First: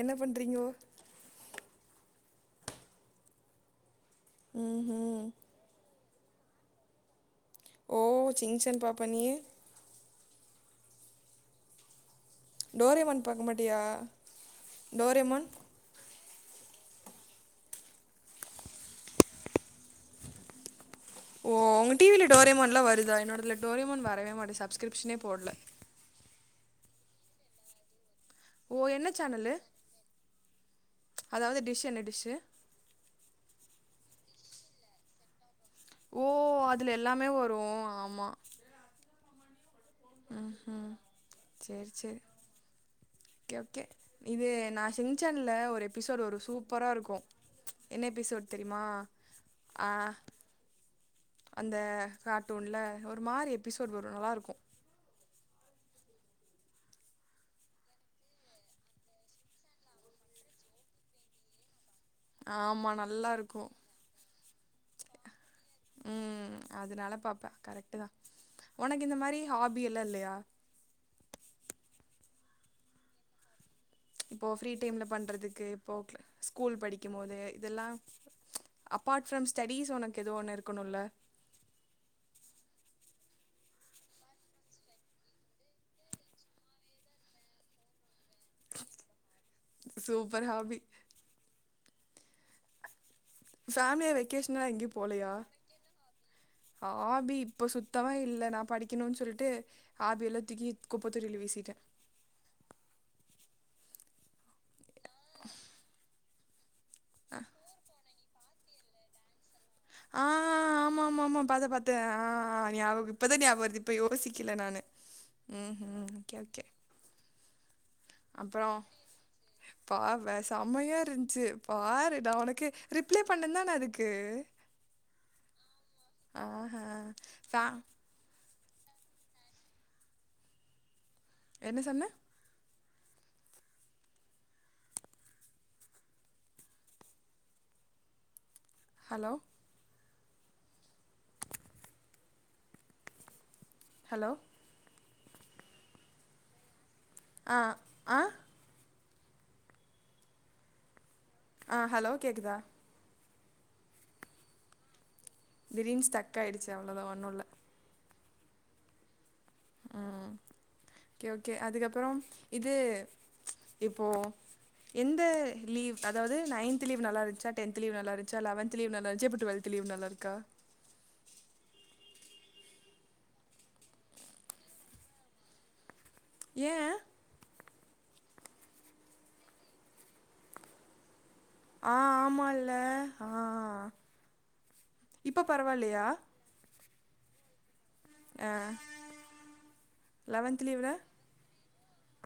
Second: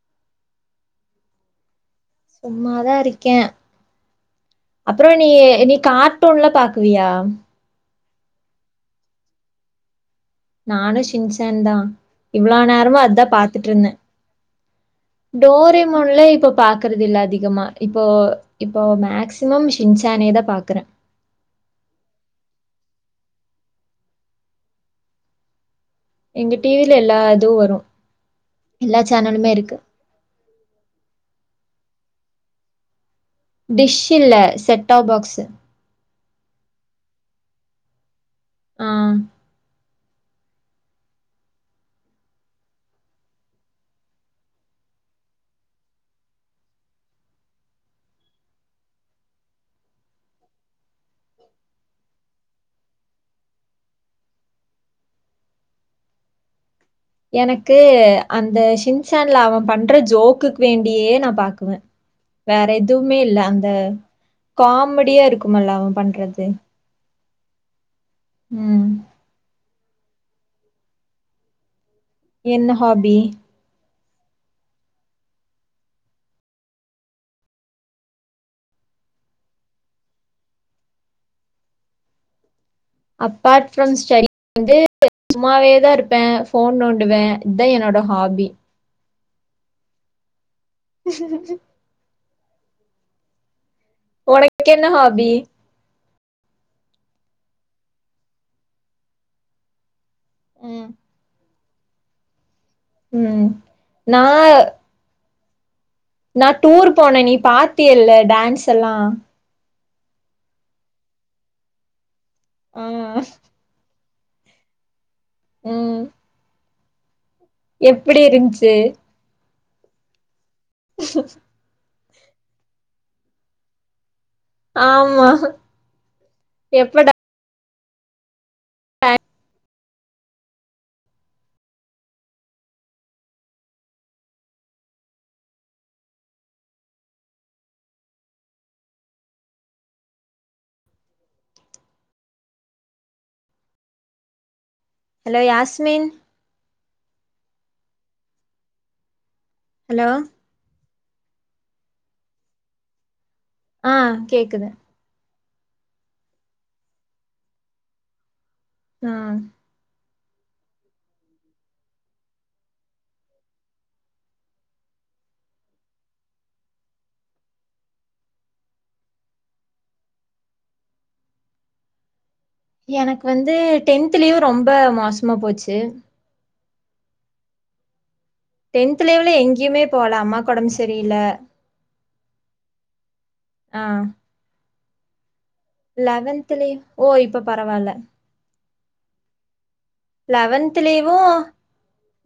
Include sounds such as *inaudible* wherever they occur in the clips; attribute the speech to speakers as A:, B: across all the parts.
A: என்ன பண்றீங்கோ
B: சும்மாதான் இருக்கேன் அப்புறம்
A: ம்ஹூம்
B: நீ நீ கா ஒண்ணுல பாக்குவியா
A: ஓ ஷின்சேன் பாப்ப நீ
B: நானும் ஷின்சேன் தான் இவ்வளவு நேரமும்
A: டோரேமான்
B: அததுதான்
A: பாக்க
B: பாத்துட்டு
A: மாட்டியா
B: இருந்தேன்
A: டோரேமான்
B: டோரிமன்ல இப்ப பாக்குறது இல்ல அதிகமா இப்போ இப்போ மேக்சிமம் ஷின்சானே தான் பாக்குறேன்
A: ஓ உ டிவியில டோரியமோன்லாம் வருதா என்னோடல டோரியமோன் வரவே மாட்டேன் சப்ஸ்கிரிப்ஷனே போடல
B: எங்க டிவில எல்லா இதுவும் வரும்
A: ஓ என்ன சேனல் அதாவது டிஷ் செஷு
B: டிஷ் இல்ல செட்டாப் பாக்ஸ்
A: ஓ அதுல எல்லாமே வரும் ஆமா
B: ஆஹ்
A: ஹ ஹ சேரி சேரி ஓகே ஓகே இது நான் ஷன்சேன்ல ஒரு எபிசோடு வரும் சூப்பரா இருக்கும் என்ன எபிசோடு் தெரியுமா அஹ் அந்த கார்ட்டூன்ல ஒரு மாரி எபிசோட் வரும் நல்லா இருக்கும்
B: எனக்கு அந்த ஷின்சேன்ல அவன் பண்ற ஜோக்குக்கு வேண்டியே நான் பாக்குவேன் வேற
A: ஆமா
B: எதுவுமே
A: நல்லா
B: இல்ல அந்த
A: இருக்கும்
B: காமெடியா இருக்குமல்ல அவங்க பண்றது
A: ப்போ கரெ்ட தான் *inaudible*
B: ம்
A: உனக்கு இந்த மாரி ஹாபி ம் பில்லலைய
B: என்ன ஹாபி
A: இப்போ ப்ரீ டைம்ல பண்றதுக்கு இப்போ ஸ்கூல் படிக்கும் போது இதெல்லாம் அப்பார்ட் ஃப்ரம் ஸ்டேடிஸ் உனக்கு எத ஒண்ணு இருக்கணும்ல்ல
B: அப்பார்ட் ஃப்ரம் ஸ்டேடி வந்து சும்மாவேதான் இருப்பேன் போன் நோண்டுவேன் இதுதான் என்னோட ஹாபி
A: சூப்பர் ஹாபி
B: *unintelligible*
A: ஃபேமிலியா வெக்கேஷன் எல்லாம்
B: உனக்கு என்ன
A: எங்கயும்
B: ஹாபி
A: போலையா ஹாபி இப்ப சுத்தமா இல்ல நான் படிக்கணும்ன்னு சொல்லிட்டு ஆபி எல்ல தூக்கி
B: ம்
A: குப்பதோட்டில்ல வசிட்டேன்
B: உம் நா
A: *unintelligible*
B: நட் டூர் போன நீ பார்த்தி இல் டான்ஸ் எல்லா
A: ஆஹ் ஆமா ஆமா ஆமா பாத்த பாத்த ஆஹ்ஹஞாபம்
B: ம்
A: இப்பத ஞாபகம் வருது இப்ப வசிக்கல நானு உம்
B: ம்
A: உஹம் ஓகே ஓகே
B: எப்படி ருந்துச்சு
A: பார் பேஸ் சமையா இருந்துச்சு பாரு நன உனக்கு ரிப்லே பண்ணே தான அதுக்கு
B: ஆமா
A: ஆஹ்ஹ் ஃபேம்
B: ஹா
A: என்ன சொன்ன ஹலோ ஹலோ
B: ஹலோ யாஸ்மின்
A: ஆஹ ஆஹா
B: ஹலோ
A: ஆ ஹலோ கேக்குதா
B: ஆ கேக்குது
A: கிரீன்ஸ் டக் ஆயிடுச்சு அவ்வளோதான் ஒண்ணும்ல
B: ஆ
A: ஓகே ஓகே அதுக்கப்பறம் இது இப்போது எந்த லீவ் அதாவது நைன்த்த் லீவ் நல்லாிருந்துச்சா டென்த் லீவ் நல்லாிருந்துச்சா லெவன்த் லீவ் நல்லாிருந்துச்சா இப்போ டுவெல்த் லீவ் நல்லாிருக்கா
B: எனக்கு வந்து டென்தலயும் ரொம்ப மோசமா போச்சு
A: ஏன்
B: டென்த்லெவல எங்கேயுமே போல அம்மா குடம்பு சரியல
A: ஆ ஆமால ஆ இப்போ பரவாயில்லையா
B: லெவன்த்தல ஓ இப்போ பரவாயில்ல
A: *inaudible*
B: லெவன்த் லீவும்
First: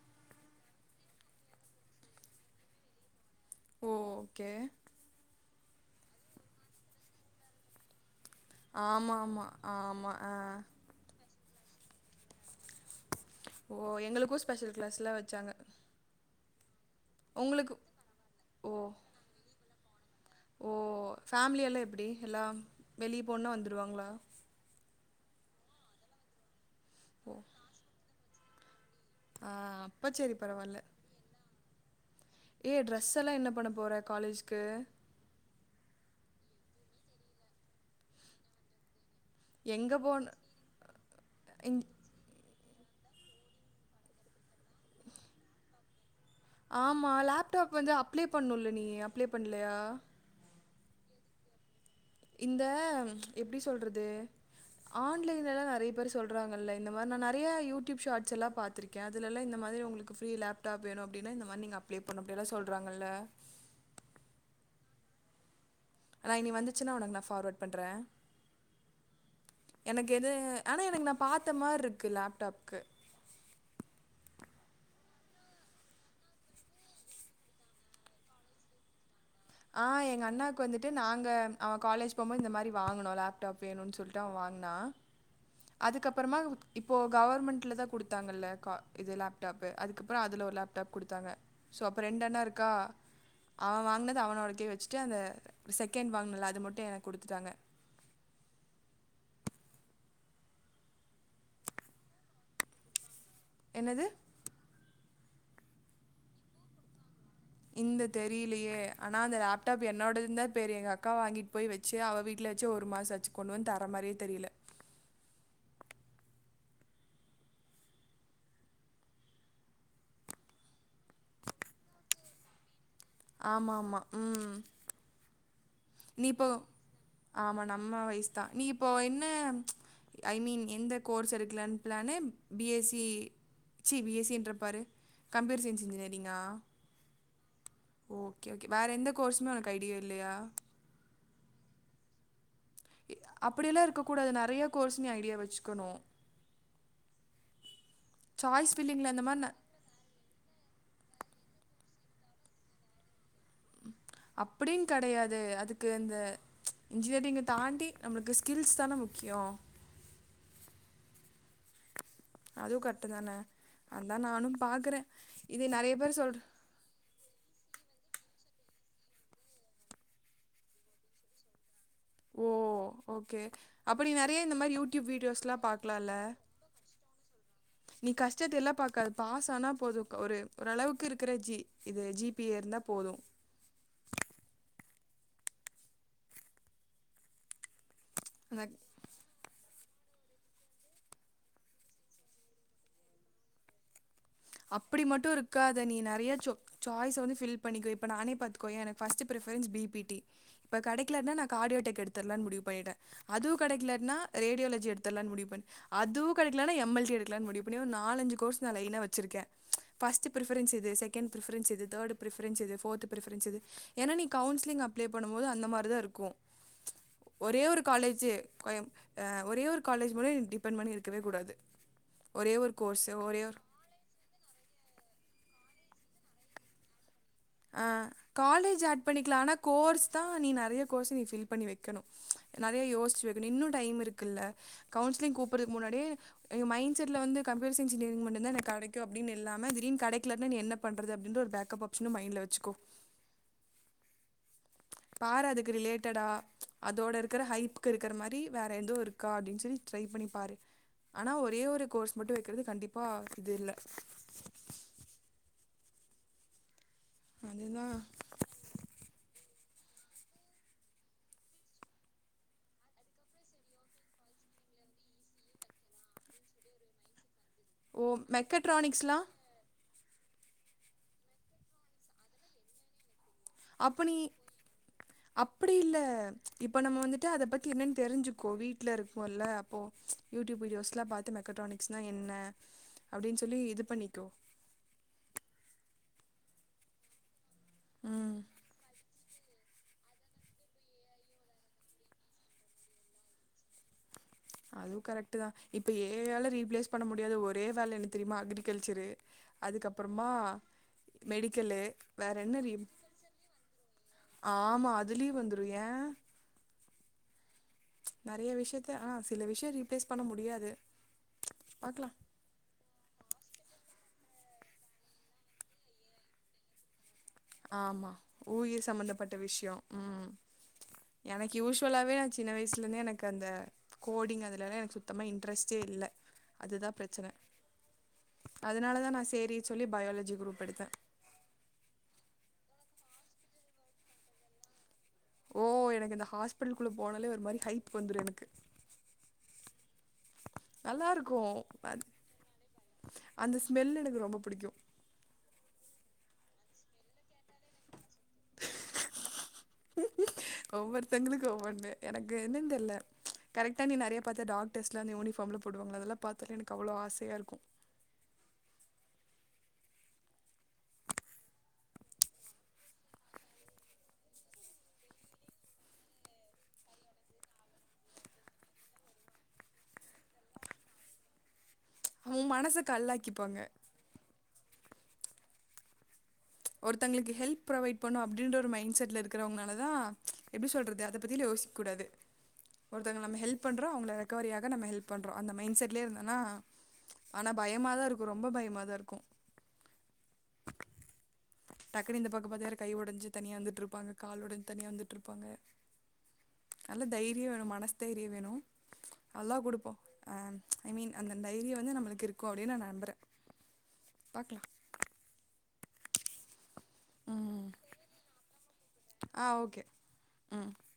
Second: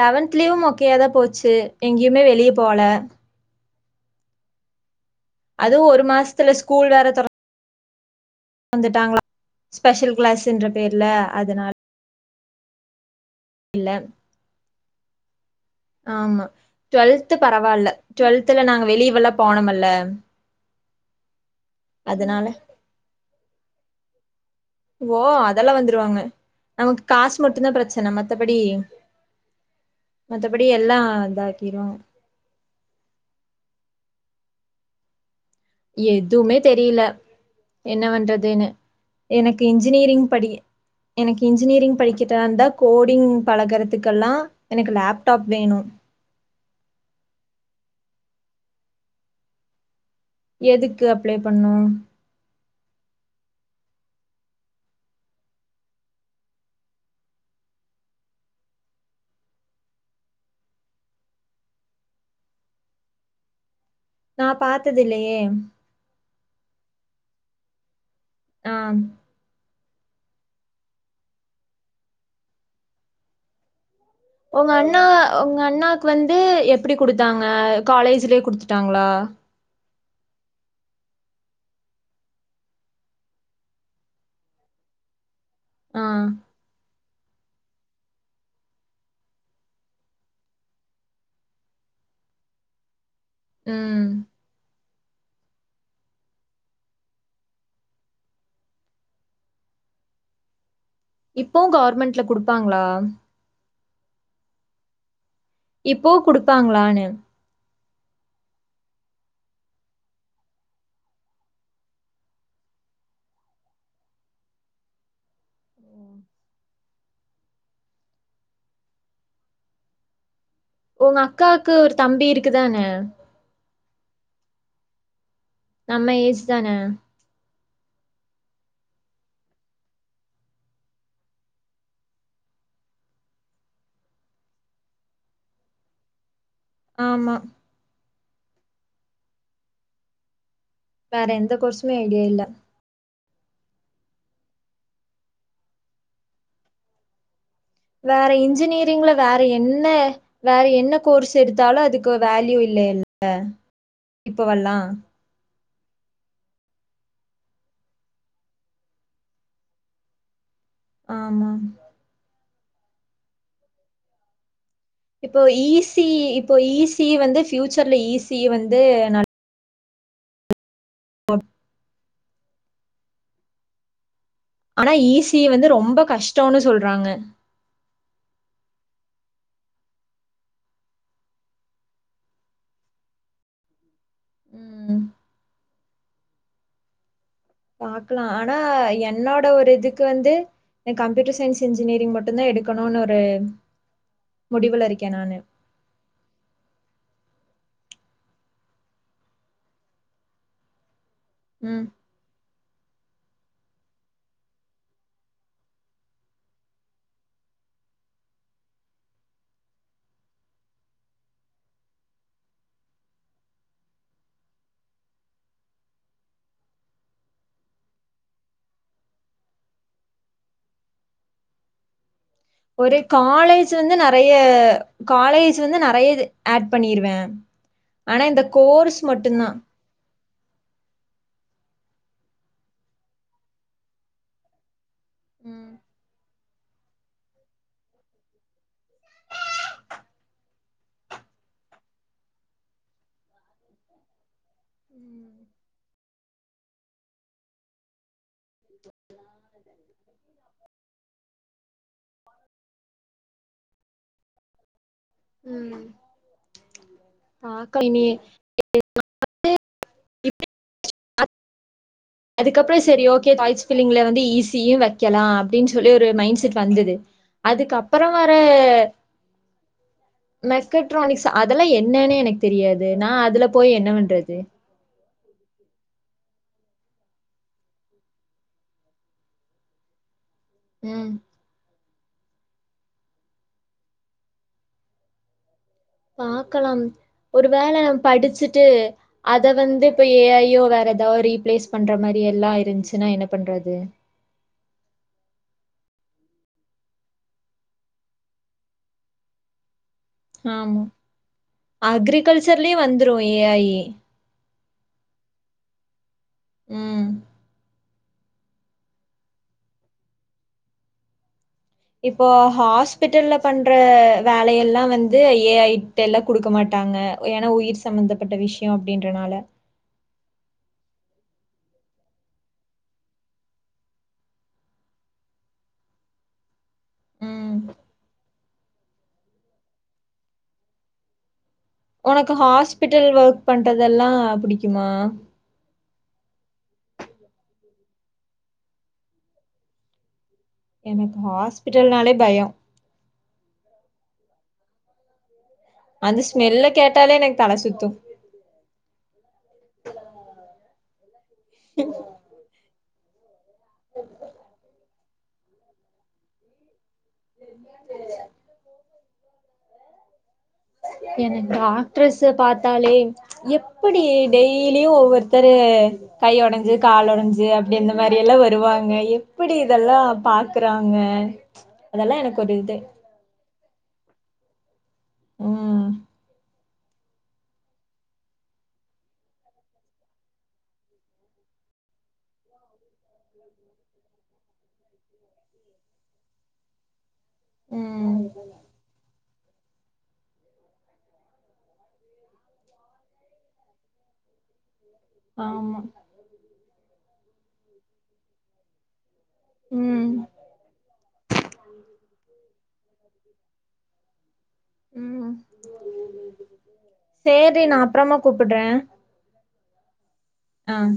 B: லெவன்த் லீவும் மொக்கையாத்தான் போச்சு எங்கேயுமே வெளியே போல
A: ஓ ஓகே
B: அதுவும் ஒரு மாசத்துல ஸ்கூல் வேற தொட
A: ஆமா
B: வந்துட்டாங்களா
A: ஆமா ஆமா
B: ஸ்பெஷல்
A: ஆ
B: கிளாஸ்ன்ற பேர்ல அதனால்
A: ஓ எங்களுக்கும் ஸ்பெஷல் கிளாஸ்லாம் வச்சாங்க
B: ஆமா டுவெல்த்
A: உங்களுக்கு
B: பரவாயில்ல டுவெல்தல
A: ஓ
B: நாங்க வெளியவெல்லாம் போனோமல்ல ல
A: ஓ ஃபேமிலி எல்லாம் எப்டி
B: அதனால
A: எல்லாம் வெளியே போணன்னா வந்துருவாங்களா
B: ஓ அதெல்லாம் வந்துருவாங்க நமக்கு
A: ஓ
B: காச் முட்டும் பிரச்சன ம மற்றபடி
A: ஆ அப்போ சரி
B: மற்றபடி
A: பரவாயில்ல
B: எல்லாம் இதா கிறம்
A: ஏ ட்ரெஸ் எல்லாம் என்ன பண்ண போற காலேஜ்க்கு
B: எதுவுமே தெரியல என்ன பண்றதுன்னு எனக்கு
A: எங்கே
B: இன்ஜினியரிங்
A: போன
B: படி எனக்கு
A: இந்
B: இன்ஜினியரிங் படிக்கிறது அந்த கோடிங் பழகறதுக்கெல்லாம் எனக்கு லேப்டாப் வேணும்
A: ஆமா லேப்டாப் வந்து அப்ளை பண்ணும்ல நீ அப்ளை பண்ணலையா
B: எதுக்கு அப்ளை பண்ணும்
A: இந்த எப்டி சொல்கிறது ஆன்லைனல்லாம் நெறைய பேர் சொல்கிறாங்கள்ல இந்த மாரி நான நெறையா யூடியூப் ஷாரட்ஸ் எல்லாம் பாத்துருக்கேன் அததுலலாம் இந்த மாரி உங்களுக்கு ஃப்ரீ லேப்டாப் வேணும் அப்டின்னா இந்த மாரி நீங்கள் அப்ளே பண்ணும் அப்டியெல்லாம் சொல்கிறாங்கள்ல்ல
B: நான பா்த்தது இல்லயே
A: அண்ண இ நீ வந்துச்சுா உக்கு நான் ஃபார்வர்ட் பண்ணுறேன்
B: ஆ
A: எனக்கு எது ஆனா எனக்கு நான பாத்த மாரி இருக்கு லேப்டாப்க்கு
B: உங்க அண்ணா உங்க அண்ணாக்கு வந்து எப்டி குடுத்தாங்க காலேஜ்லயே குடுத்துட்டாங்களா
A: ஆ எங்க அண்ணாவுக்கு வந்துட்டு நாங்க அவன் காலேஜ் போகும்போது இந்த மாரி வாங்கனும் லேப்டாப் வேணும்ன்னனு சொல்லிட்டு அவன் வாங்கினான்
B: ஆ
A: அதுக்கப்புறமா இப்போ கவர்மெண்ட்ல் தா கொடுத்தாங் லேக்க இது லேப்டாப்பு அதுக்கப்புரோ அதில் ஒரு லேப்டாப் கொடுத்தாங்க சோ அப்புற ரெண்டென்ன இருக்கா அவன்
B: ம்
A: வாங்கினது அவனோடக்கே வச் அந்த செகண்ட் வாங்கினல அது மட்டும் எனக்கு கொடுத்துட்டாங்க
B: இப்பவும் கவர்மெண்ட்ல குடுப்பாங்ளா
A: என்னது
B: இப்போ குடுப்பாங்களானனு
A: இந்த தெரியலயே ஆனா அந்த லேப்டாப் என்னோட இருந்தா பேரு எங்க அக்கா வாங்கிட்டு போய் வச்சு அவ வீட்டுலயச்சு ஒரு மாச ஆச்சி கொக்கண்டுவன்னு தர மாரியே தெரியல
B: உங்க அக்காவுக்கு ஒரு தம்பி இருக்குதானே
A: ஆமா ஆமா ம்
B: நம்ம ஏஜ் தானே
A: அம்மா வயசு தா நீ இப்போ என்ன ஐ மீன் எந்த கோர்ஸ் எடுக்கலனு பிளானனு பிஎஸ்சி சி பிஎஸ்சி என்றப்பார் கம்ப்யூட்டர் சயின்ஸ் இன்ஜினியரிங்கா
B: ஆமா
A: ஓகே-ஓகே வேற எந்த கோர்ஸ்மே உனக்கு ஐடியா இல்லையா
B: வேற எந்த கோர்ஸ்மே ஐடியா இல்ல
A: அப்படில்லாம் இருக்கக்க கூடாது நெறைய கோர்ஸ் நீ ஐடியா வச்சுக்கனு
B: வேற இன்ஜினியரிங்ல வேற
A: மாதிரி ந-
B: என்னவேற என்ன கோர்ஸ் எடுத்தாலோ அதுக் இப்ப வேல்யூ இல்லல ல இப்ப வல்லா
A: *inaudible* இன்ஜினியரிங் தண்டி நமக்கு ஸ்கில் தானே முக்கியம்
B: ஆமா
A: அதுவும் கரட் தானே அதான் நானு
B: இப்போ ஈஸி இப்போ ஈஸி வந்து பியூச்சர்ல ஈஸி ஈ வந்து *unintelligible*
A: ஓ ஓகே அப்படி நர் இப்பயே இந்த மாதிரி
B: ஆனா
A: யூடியூப்
B: ஈசி
A: வீடியோஸ்ல்லா
B: வந்து ரொம்ப
A: பாக்கலால்ல
B: கஷ்டோன்னு சொல்றாங்க
A: நீ கஷ்டத்த எல்லாம் பாத் அது பாஸ் ஆனா போதும் ஒரு ஓரளவுக்கு இருக்கிற ஜி இது ஜிபிே இருந்தா போதும்
B: ம் பாக்கலாம் ஆனா
A: அந்த
B: என்னோட ஒரு இது இது வந்து கம்ப்யூட்டர் சயின்ஸ் இன்ஜினியரிங் மட்டும் தான் எடுக்கணும்னு ஒரு முடிவுல
A: அப்படி
B: இருக்கே
A: மட்டோ
B: நானு
A: இருக்காத நீ நிறைய சோ சாய்ஸ் வந்து பில் பண்ணிக்கும் இப்ப நானே பாத்துக்கோய எனக்கு first preference B B D இப்ப கடைக்கு கீழேர்ந்து
B: ம்
A: நாஆடியோடக் எடுத்துரலான் முடியும் போய்டு அதுவு கிடைகலன ரேடியலஜி எடுத்துல முடி அதுவும் கடிகலன எம்மசி எடுக்கலன்னு முடிவுபன்னிட்டேன் நாலு அஞ்சி கோர்ஸ் லயனா வச்சுிருக்கேன் பஸ்ட்ஃபரன்ஸ் எது செகண்ட்ரிஃரென்ஸ் எது தேர்டு ப்ரிஃரன்ஸ் எ து ஃபோர்த்து ஃப்ரன்ஸ் எ து ஏன்னா நீ கவுன்சிலிங் அப்ளை பண்ணும்போது அந்த மாரி தா இருக்கோ ஒரே ஒரு காலேஜ் ஒரே ஒரு காலேஜ் மூலோ டிபெண்ட் பண்ணி இருக்கவே கூடாது ஒரே
B: ஒரு
A: கோர்ஸு ஒரே ஒரு
B: காலேஜ் வந்து ந நெறைய காலேஜ் வந்து நெறைய இது அட் பண்ணிருவே
A: ஆ
B: ஆனா இந்த
A: காலேஜ்
B: கோர்ஸ்
A: ஆட் பண்ணிக்கலாம்
B: மட்டுந்தா
A: ஆனா கோர்ஸ் தான் நீ நெறைய கோர்ஸ் நீ பில்பண்ணி வைக இருக்கணும் நிறைய யோசிச்சு வைக்கணும் இன்னும் டைம் இருக்குல கவுன்சிலிங்
B: ம்
A: கூப்பிடறது முன்னாடியே எங்க மைண்ட செட்ல வந்து கம்ப்யூட்டர் சயின்ஸ் டிகிரி மட்டுதான் எனக்கு கிடைக்கும் அப்பனு இல்லாம திடீர்னு கிடைக்கலனா என்ன பண்றது என்ற அப்படின்ற பேக்கப் ஆப்ஷன் இன்னும் மைண்டில்க வச்சுக்கோ பாரு அதுக்கு ரிலேட்டடா அதோட இருக்கிற ஹைப்புக்கு இருக்குற மாரி வேற ஏதவும் இருக்கா அப்படின்னு சொல்லி ட்ரை பண்ணிப்பாரு ஆனா ஒரே ஒரு கோர்ஸ் மட்டும் வைக்கிறது கண்டிப்பா இது இல்ல
B: உம்
A: அதுதான்
B: பாக்கலா *unintelligible* அதுக்கஅப்பறம் சரி ஓகே கால் ஸ்பெல்லிங் வந்து ஈஸியும் வைக்கலாம் அப்படின்னு சொல்லி ஒரு மைண்ட செட் வந்தது
A: ஓ
B: அதுக்கப்புறம் வேற
A: மெக்கட்ரானிக்ஸ்லாம்
B: மெக்கட்ரானிக்ஸ் அதெல்லாம் என்னன்னு எனக்கு தெரியாது நான் அதுல போய் என்ன
A: அப்ப நீ
B: பண்றது
A: அப்படி இல்ல இப்ப நம்ம வந்துட்டு அத பத்தி என்னன்னு தெரிஞ்சுக்கோ வீட்டுல இருக்கோல அப்போ யூடியூப் வீடியோஸ் எல்லா
B: ம்.
A: பாத்து மெக்கட்ரானிக் ஸ் என்ன அப்படின்னு சொல்லி இது பண்ணிக்கோ
B: பாக்கலாம் ஒரு வேல
A: ம்
B: படிச்சுட்டு அதை வந்து இப்போ ஏஐயோ வேற ஏதாவது ரீப்ளேஸ் பண்ற மாதிரி எல்லாம் இருந்துச்சுன்னா என்ன பண்றது
A: அதுவும் கரெக்ட் தான் இப்ப ஏஐயால ரீப்ளேஸ் பண்ண முடியாது ஒரே வேலைன்னு தெரியுமா அக்ரிக்கல்ச்சரு அதுக்கப்புறம்
B: ஆம்
A: வேற என்ன
B: அக்ரிகல்ச்சர்லயே
A: ரீ
B: வந்துரும் ஏ ஐ
A: ஆமா அதுலயே வந்துடும் ஏ
B: உம்
A: நிறைய விஷயத்த ஆனா சில விஷயம் ரீப்ளேஸ் பண்ண முடியாது பாக்கலாம்
B: இப்போ ஹாஸ்பிட்டல்ல பண்ற வேலையெல்லாம் வந்து ஏஐடல்ல கொடுக்க மாட்டாங்க ஏனா உயிர்
A: ஆமா
B: சம்பந்தப்பட்ட விஷயம்
A: உயிர் சம்பந்தப்பட்ட
B: அப்படின்றதனால
A: விஷயோ ம் எனக்கு யூஸ்வலாவே நான் சின்ன வயசுல இருந்தே எனக்கு அந்த கோடிங் அதுலல்லாம் எனக்கு சுத்தமா இன்ட்ரெஸ்ட்டே இல்லை அதுதான் பிரச்சனை
B: ம்.
A: அதனாலதான் நான் சேரி சொல்லி பயாலஜி குரூப் எடுத்தேன்
B: உனக்கு ஹாஸ்பிட்டல் ஒர்க் பண்றதெல்லாம் புடிக்குமா
A: ஓ எனக்கு இந்த ஹாஸ்பிட்டல்க்குள்ள போனாலே ஒரு மாதிரி ஹைப் வந்துடும் எனக்கு நல்லா
B: எனக்கு
A: இருக்கும்
B: ஹாஸ்பிட்டல்னாலே பயம்.
A: அந்த ஸ்மெல் எனக்கு ரொம்ப ரொம்ப பிடிக்கும்
B: அந்த ஸ்மெல்ல கேட்டாலே எனக்கு தலை சுத்தும்
A: ஒர் ஒர்த்தவங்களுக்கு ஓ ஒன்னு எனக்கு என்ன தெரியல கரெக்டா நி நிறைய பாத்த டாக்டர்ஸ் யுனிபாம்லா போடுவங்கல அதெல்ல பாத்தாலே எனக்கு அவ்ளோ ஆஸ தேய இருக்கும்
B: எனக்கு டாக்டரஸ் பாத்தாலே எப்டி டெய்லியும் ஒவ்வொருத்தரு கைய உடைஞ்சு கால் உடைஞ்சு அப்டி இந்த மாரி எல்லா வருவாங்க எப்புடி இதெல்லா பாக்குறாங்க அதெல்லா
A: ஊ
B: எனக்கு ஒரு இது
A: மனச கல்லாக்கிப்பாங்க
B: ம்
A: ஒருத்தவங்களுக்கு ஹெல்ப் ப்ரொவைட் பண்ணோம் அப்படின்ற ஒரு மைண்ட் செட்ல இருக்கிறவங்களால தான் எப்படி சொல்றது அதை பத்தியிலும் யோசிக் கூடாது ஒருத்தங்க நம்ம ஹெல்ப் பண்றோம் அவங்கள ரெக்கவரியாக நம்ம ஹெல்ப் பண்றோம் அந்த மைண்ட் செட்லயே இருந்தோன்னா ஆனா பயமாதான்
B: ம்
A: இருக்கும் ரொம்ப பயமாதான் இருக்கும் *inaudible* டக்குன இந்த பக்க பாத்த யா கை உடஞ்சு தனியா வந்துட்டு இருப்பாங்க கால் உடஞ்சு தனியா வந்துட்டு இருப்பாங்க
B: ஆமா
A: நல்லது தைரியம் வேணும் மனசு தைரியம் வேணும் அல்லா
B: ம்
A: கொடுப்போம்ஹ ஐ மீன் அந்தந்த டைரிய வந்து நம்மளுக்கு இருக்கும் அப்படின்னு நான் நம்புறேன் பாக்கலாம்
B: *inaudible* சேரி நான் அப்புறமா கூப்பிடுறேன்
A: ஆ ஓகே ம்
B: ஆஹ்